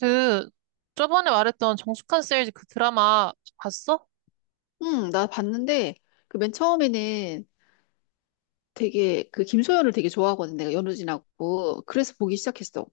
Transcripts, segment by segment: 그 저번에 말했던 정숙한 세일즈 그 드라마 봤어? 응, 나 봤는데, 그 맨 처음에는 되게, 그 김소연을 되게 좋아하거든, 내가 연우진하고. 그래서 보기 시작했어.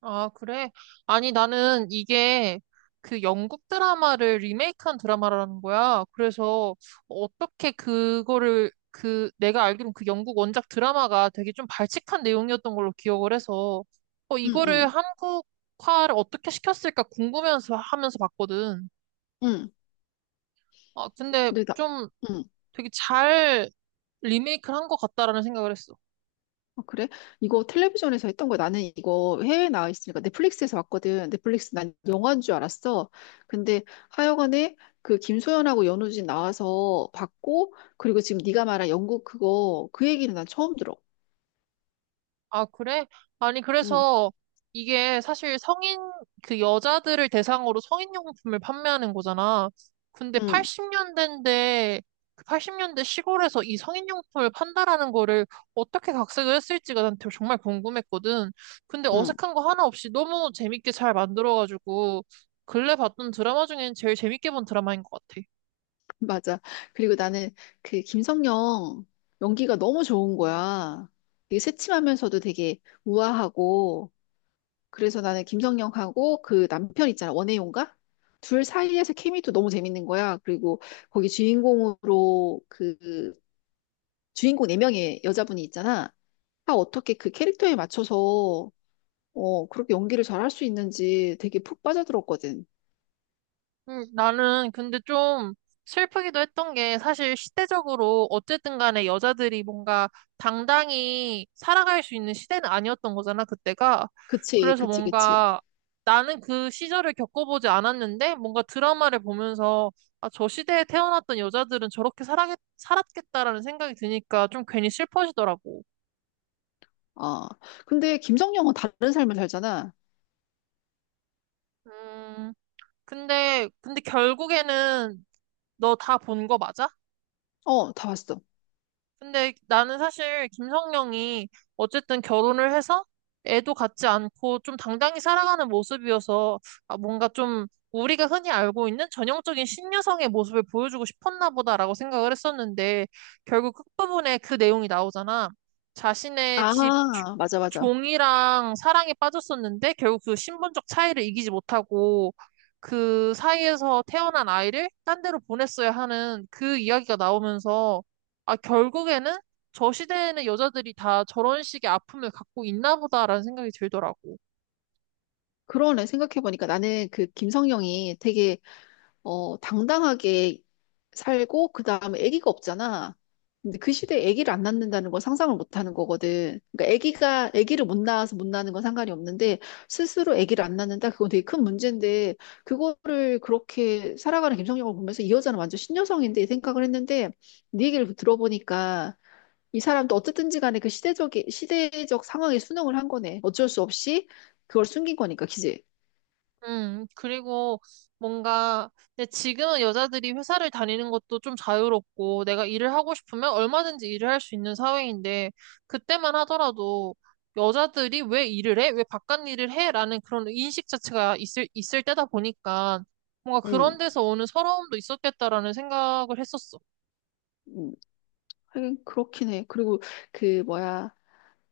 아, 그래? 아니, 나는 이게 그 영국 드라마를 리메이크한 드라마라는 거야. 그래서 어떻게 그거를 그 내가 알기로는 그 영국 원작 드라마가 되게 좀 발칙한 내용이었던 걸로 기억을 해서 응, 이거를 응, 한국화를 어떻게 시켰을까 궁금해서 하면서 봤거든. 응. 아, 근데 근데 나, 좀 응. 되게 잘 리메이크를 한 것 같다라는 생각을 했어. 아, 그래? 이거 텔레비전에서 했던 거야. 나는 이거 해외에 나와 있으니까 넷플릭스에서 봤거든. 넷플릭스 난 영화인 줄 알았어. 근데 하여간에 그 김소연하고 연우진 나와서 봤고, 그리고 지금 네가 말한 영국 그거, 그 얘기는 난 처음 들어. 아, 그래? 아니, 응, 그래서 이게 사실 그 여자들을 대상으로 성인용품을 판매하는 거잖아. 근데 응, 80년대인데, 그8년대 시골에서 이 성인용품을 판다라는 거를 어떻게 각색을 했을지가 난 되게 정말 궁금했거든. 근데 응. 어색한 거 하나 없이 너무 재밌게 잘 만들어가지고, 근래 봤던 드라마 중엔 제일 재밌게 본 드라마인 것 같아. 맞아. 그리고 나는 그 김성령 연기가 너무 좋은 거야. 되게 새침하면서도 되게 우아하고, 그래서 나는 김성령하고 그 남편 있잖아. 원혜용가? 둘 사이에서 케미도 너무 재밌는 거야. 그리고 거기 주인공으로 그 주인공 네명의 여자분이 있잖아. 다 어떻게 그 캐릭터에 맞춰서 그렇게 연기를 잘할 수 있는지 되게 푹 빠져들었거든. 나는 근데 좀 슬프기도 했던 게 사실 시대적으로 어쨌든 간에 여자들이 뭔가 당당히 살아갈 수 있는 시대는 아니었던 거잖아, 그때가. 그치, 그래서 그치, 그치. 뭔가 나는 그 시절을 겪어보지 않았는데 뭔가 드라마를 보면서 아, 저 시대에 태어났던 여자들은 살았겠다라는 생각이 드니까 좀 괜히 슬퍼지더라고. 아, 근데 김성령은 다른 삶을 살잖아. 음, 근데 결국에는 너 다 본 거 맞아? 어, 다 봤어. 근데 나는 사실 김성령이 어쨌든 결혼을 해서 애도 갖지 않고 좀 당당히 살아가는 모습이어서 아, 뭔가 좀 우리가 흔히 알고 있는 전형적인 신여성의 모습을 보여주고 싶었나 보다라고 생각을 했었는데 결국 끝부분에 그 내용이 나오잖아. 자신의 집 아, 맞아, 맞아. 종이랑 사랑에 빠졌었는데 결국 그 신분적 차이를 이기지 못하고 그 사이에서 태어난 아이를 딴 데로 보냈어야 하는 그 이야기가 나오면서 아, 결국에는 저 시대에는 여자들이 다 저런 식의 아픔을 갖고 있나 보다라는 생각이 들더라고. 그러네. 생각해보니까 나는 그 김성령이 되게, 당당하게 살고, 그 다음에 아기가 없잖아. 근데 그 시대에 아기를 안 낳는다는 건 상상을 못 하는 거거든. 그러니까 아기를 못 낳아서 못 낳는 건 상관이 없는데, 스스로 아기를 안 낳는다? 그건 되게 큰 문제인데, 그거를 그렇게 살아가는 김성령을 보면서 이 여자는 완전 신여성인데, 이 생각을 했는데, 네 얘기를 들어보니까, 이 사람도 어쨌든지 간에 그 시대적 상황에 순응을 한 거네. 어쩔 수 없이 그걸 숨긴 거니까, 그지? 그리고 뭔가, 근데 지금은 여자들이 회사를 다니는 것도 좀 자유롭고, 내가 일을 하고 싶으면 얼마든지 일을 할 수 있는 사회인데, 그때만 하더라도 여자들이 왜 일을 해? 왜 바깥 일을 해? 라는 그런 인식 자체가 있을 때다 보니까, 뭔가 그런 응, 데서 오는 서러움도 있었겠다라는 생각을 했었어. 응. 하긴 그렇긴 해. 그리고 그, 뭐야,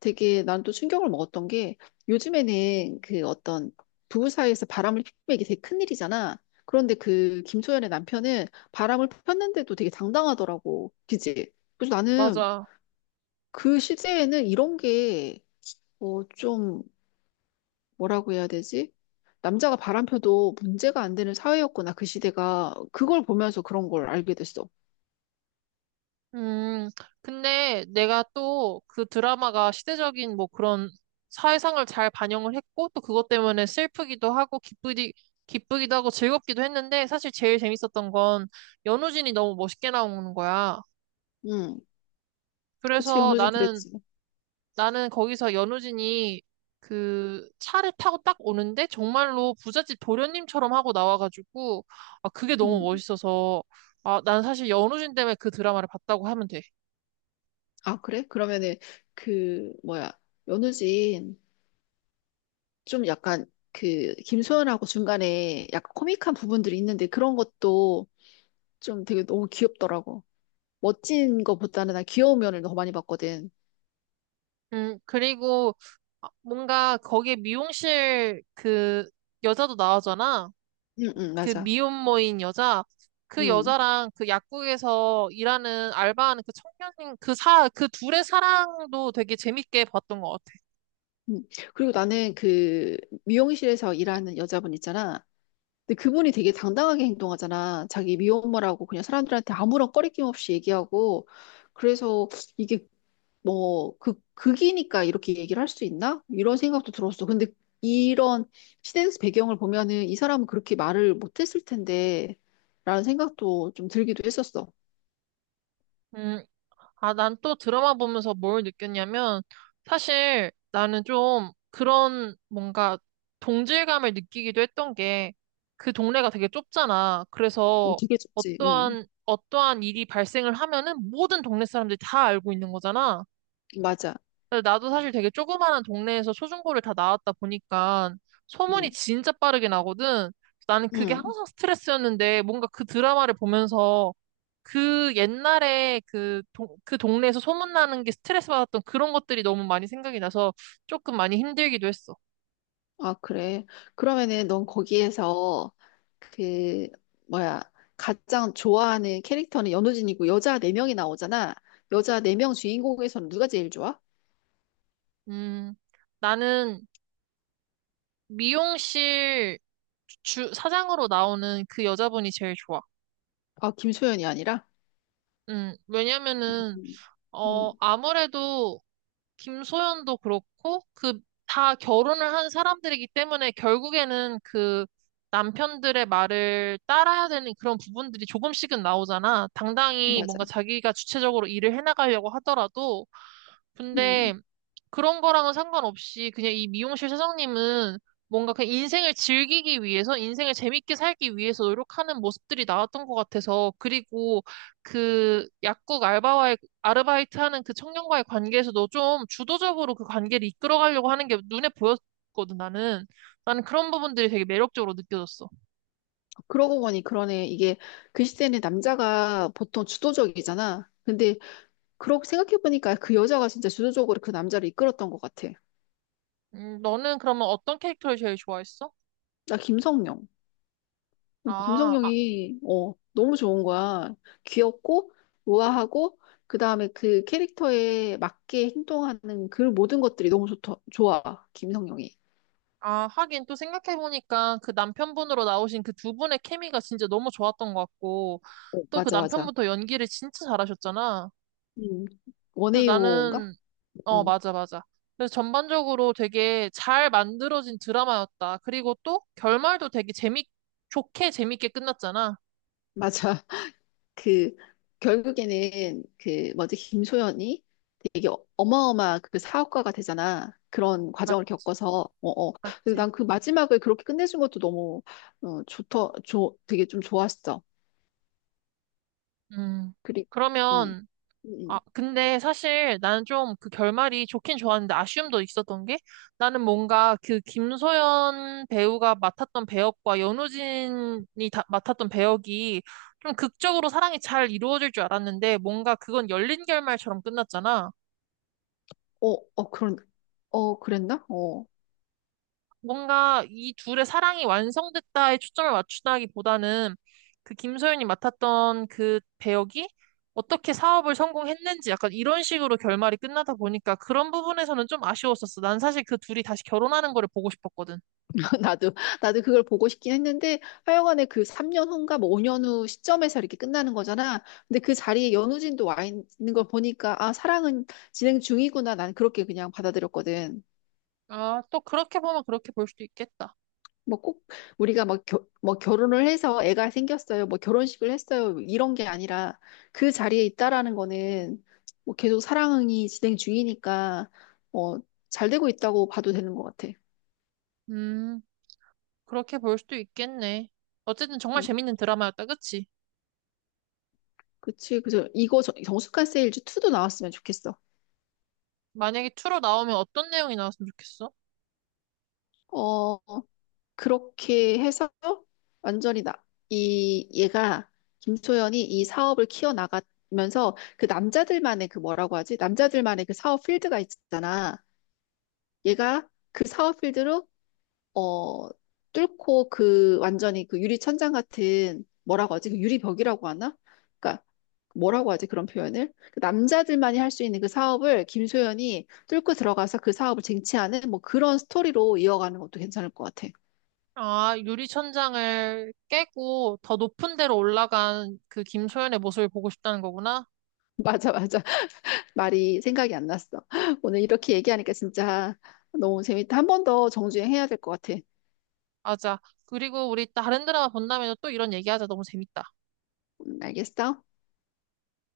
되게 난 또 충격을 먹었던 게, 요즘에는 그 어떤 부부 사이에서 바람을 피우는 게 되게 큰일이잖아. 그런데 그 김소연의 남편은 바람을 폈는데도 되게 당당하더라고. 그지? 그래서 나는 맞아. 그 시대에는 이런 게, 좀, 뭐라고 해야 되지? 남자가 바람펴도 문제가 안 되는 사회였구나, 그 시대가. 그걸 보면서 그런 걸 알게 됐어. 음, 근데 내가 또 그 드라마가 시대적인 뭐 그런 사회상을 잘 반영을 했고 또 그것 때문에 슬프기도 하고 기쁘기도 하고 즐겁기도 했는데 사실 제일 재밌었던 건 연우진이 너무 멋있게 나오는 거야. 응. 그치, 그래서 연우진 나는, 그랬지. 나는 거기서 연우진이 그 차를 타고 딱 오는데 정말로 부잣집 도련님처럼 하고 나와가지고 아, 그게 너무 음, 멋있어서 아, 난 사실 연우진 때문에 그 드라마를 봤다고 하면 돼. 아, 그래? 그러면은, 그, 뭐야. 연우진, 좀 약간, 그, 김소연하고 중간에 약간 코믹한 부분들이 있는데, 그런 것도 좀 되게 너무 귀엽더라고. 멋진 거보다는 난 귀여운 면을 더 많이 봤거든. 그리고 아, 뭔가 거기에 미용실 그 여자도 나오잖아. 응, 응, 그 맞아. 미혼모인 여자. 그 응. 여자랑 그 약국에서 일하는 알바하는 그 청년인 그 둘의 사랑도 되게 재밌게 봤던 것 같아. 응. 그리고 나는 그 미용실에서 일하는 여자분 있잖아. 근데 그분이 되게 당당하게 행동하잖아. 자기 미혼모라고 그냥 사람들한테 아무런 꺼리낌 없이 얘기하고. 그래서 이게 뭐, 극이니까 이렇게 얘기를 할 수 있나? 이런 생각도 들었어. 근데 이런 시대 배경을 보면은 이 사람은 그렇게 말을 못했을 텐데, 라는 생각도 좀 들기도 했었어. 음, 아, 난 또 드라마 보면서 뭘 느꼈냐면, 사실 나는 좀 그런 뭔가 동질감을 느끼기도 했던 게, 그 동네가 되게 좁잖아. 그래서 되게 좋지. 어떠한 일이 발생을 하면은 모든 동네 사람들이 다 알고 있는 거잖아. 맞아. 근데 나도 사실 되게 조그마한 동네에서 초중고를 다 나왔다 보니까 음, 소문이 진짜 빠르게 나거든. 나는 그게 음. 항상 스트레스였는데, 뭔가 그 드라마를 보면서 그 옛날에 그 동네에서 소문나는 게 스트레스 받았던 그런 것들이 너무 많이 생각이 나서 조금 많이 힘들기도 했어. 아, 그래. 그러면은 넌 거기에서 그, 뭐야, 가장 좋아하는 캐릭터는 연우진이고 여자 네명이 나오잖아. 여자 네 명 주인공에서는 누가 제일 좋아? 음, 나는 미용실 사장으로 나오는 그 여자분이 제일 좋아. 아, 김소연이 아니라? 왜냐면은, 음, 음, 아무래도 김소연도 그렇고 그 다 결혼을 한 사람들이기 때문에 결국에는 그 남편들의 말을 따라야 되는 그런 부분들이 조금씩은 나오잖아. 당당히 맞아. 뭔가 자기가 주체적으로 일을 해나가려고 하더라도. 근데 음. 그런 거랑은 상관없이 그냥 이 미용실 사장님은 뭔가 그냥 인생을 즐기기 위해서, 인생을 재밌게 살기 위해서 노력하는 모습들이 나왔던 것 같아서, 그리고 그 약국 알바와의, 아르바이트 하는 그 청년과의 관계에서도 좀 주도적으로 그 관계를 이끌어가려고 하는 게 눈에 보였거든, 나는. 나는 그런 부분들이 되게 매력적으로 느껴졌어. 그러고 보니 그러네. 이게 그 시대는 남자가 보통 주도적이잖아. 근데 그렇게 생각해보니까 그 여자가 진짜 주도적으로 그 남자를 이끌었던 것 같아. 너는 그러면 어떤 캐릭터를 제일 좋아했어? 나 김성령. 아, 김성령이 너무 좋은 거야. 귀엽고 우아하고 그다음에 그 캐릭터에 맞게 행동하는 그 모든 것들이 너무 좋아. 김성령이. 아, 하긴 또 생각해보니까 그 남편분으로 나오신 그 두 분의 케미가 진짜 너무 좋았던 것 같고, 어, 또 그 맞아 맞아. 남편부터 연기를 진짜 잘하셨잖아. 음. 그래서 원해요인가? 나는, 어, 음. 맞아, 맞아. 그래서 전반적으로 되게 잘 만들어진 드라마였다. 그리고 또 결말도 좋게 재밌게 끝났잖아. 맞아. 그 결국에는 그 뭐지 김소연이 되게 어마어마한 그 사업가가 되잖아. 그런 과정을 맞지, 겪어서 어어. 근데 맞지. 난 그 마지막을 그렇게 끝내준 것도 너무 어, 좋더 좋 되게 좀 좋았어. 음. 그리고 그러면 음, 아, 근데 사실 나는 좀 그 결말이 좋긴 좋았는데 아쉬움도 있었던 게 나는 뭔가 그 김소연 배우가 맡았던 배역과 연우진이 맡았던 배역이 좀 극적으로 사랑이 잘 이루어질 줄 알았는데 뭔가 그건 열린 결말처럼 끝났잖아. 어, 어, 그런, 어, 그랬나? 어, 뭔가 이 둘의 사랑이 완성됐다에 초점을 맞추다기보다는 그 김소연이 맡았던 그 배역이 어떻게 사업을 성공했는지 약간 이런 식으로 결말이 끝나다 보니까 그런 부분에서는 좀 아쉬웠었어. 난 사실 그 둘이 다시 결혼하는 거를 보고 싶었거든. 나도, 나도 그걸 보고 싶긴 했는데, 하여간에 그 3년 후인가 뭐 5년 후 시점에서 이렇게 끝나는 거잖아. 근데 그 자리에 연우진도 와 있는 걸 보니까, 아, 사랑은 진행 중이구나. 난 그렇게 그냥 받아들였거든. 아, 또 그렇게 보면 그렇게 볼 수도 있겠다. 뭐 꼭 우리가 막, 뭐 결혼을 해서 애가 생겼어요. 뭐 결혼식을 했어요. 이런 게 아니라 그 자리에 있다라는 거는 뭐 계속 사랑이 진행 중이니까, 어, 잘 되고 있다고 봐도 되는 것 같아. 음, 그렇게 볼 수도 있겠네. 어쨌든 정말 음. 재밌는 드라마였다, 그치? 그치. 그래서 이거 정수가 세일즈 2도 나왔으면 좋겠어. 만약에 2로 나오면 어떤 내용이 나왔으면 좋겠어? 어, 그렇게 해서 완전히 얘가, 김소연이 이 사업을 키워나가면서 그 남자들만의 그 뭐라고 하지? 남자들만의 그 사업 필드가 있잖아. 얘가 그 사업 필드로, 어, 뚫고 그 완전히 그 유리천장 같은, 뭐라고 하지? 그 유리벽이라고 하나? 그러니까 뭐라고 하지? 그런 표현을? 그 남자들만이 할 수 있는 그 사업을 김소연이 뚫고 들어가서 그 사업을 쟁취하는, 뭐 그런 스토리로 이어가는 것도 괜찮을 것 같아. 아, 유리천장을 깨고 더 높은 데로 올라간 그 김소연의 모습을 보고 싶다는 거구나. 맞아, 맞아. 말이 생각이 안 났어. 오늘 이렇게 얘기하니까 진짜 너무 재밌다. 한 번 더 정주행 해야 될 것 같아. 맞아. 그리고 우리 다른 드라마 본다면 또 이런 얘기하자. 너무 재밌다. 알겠어?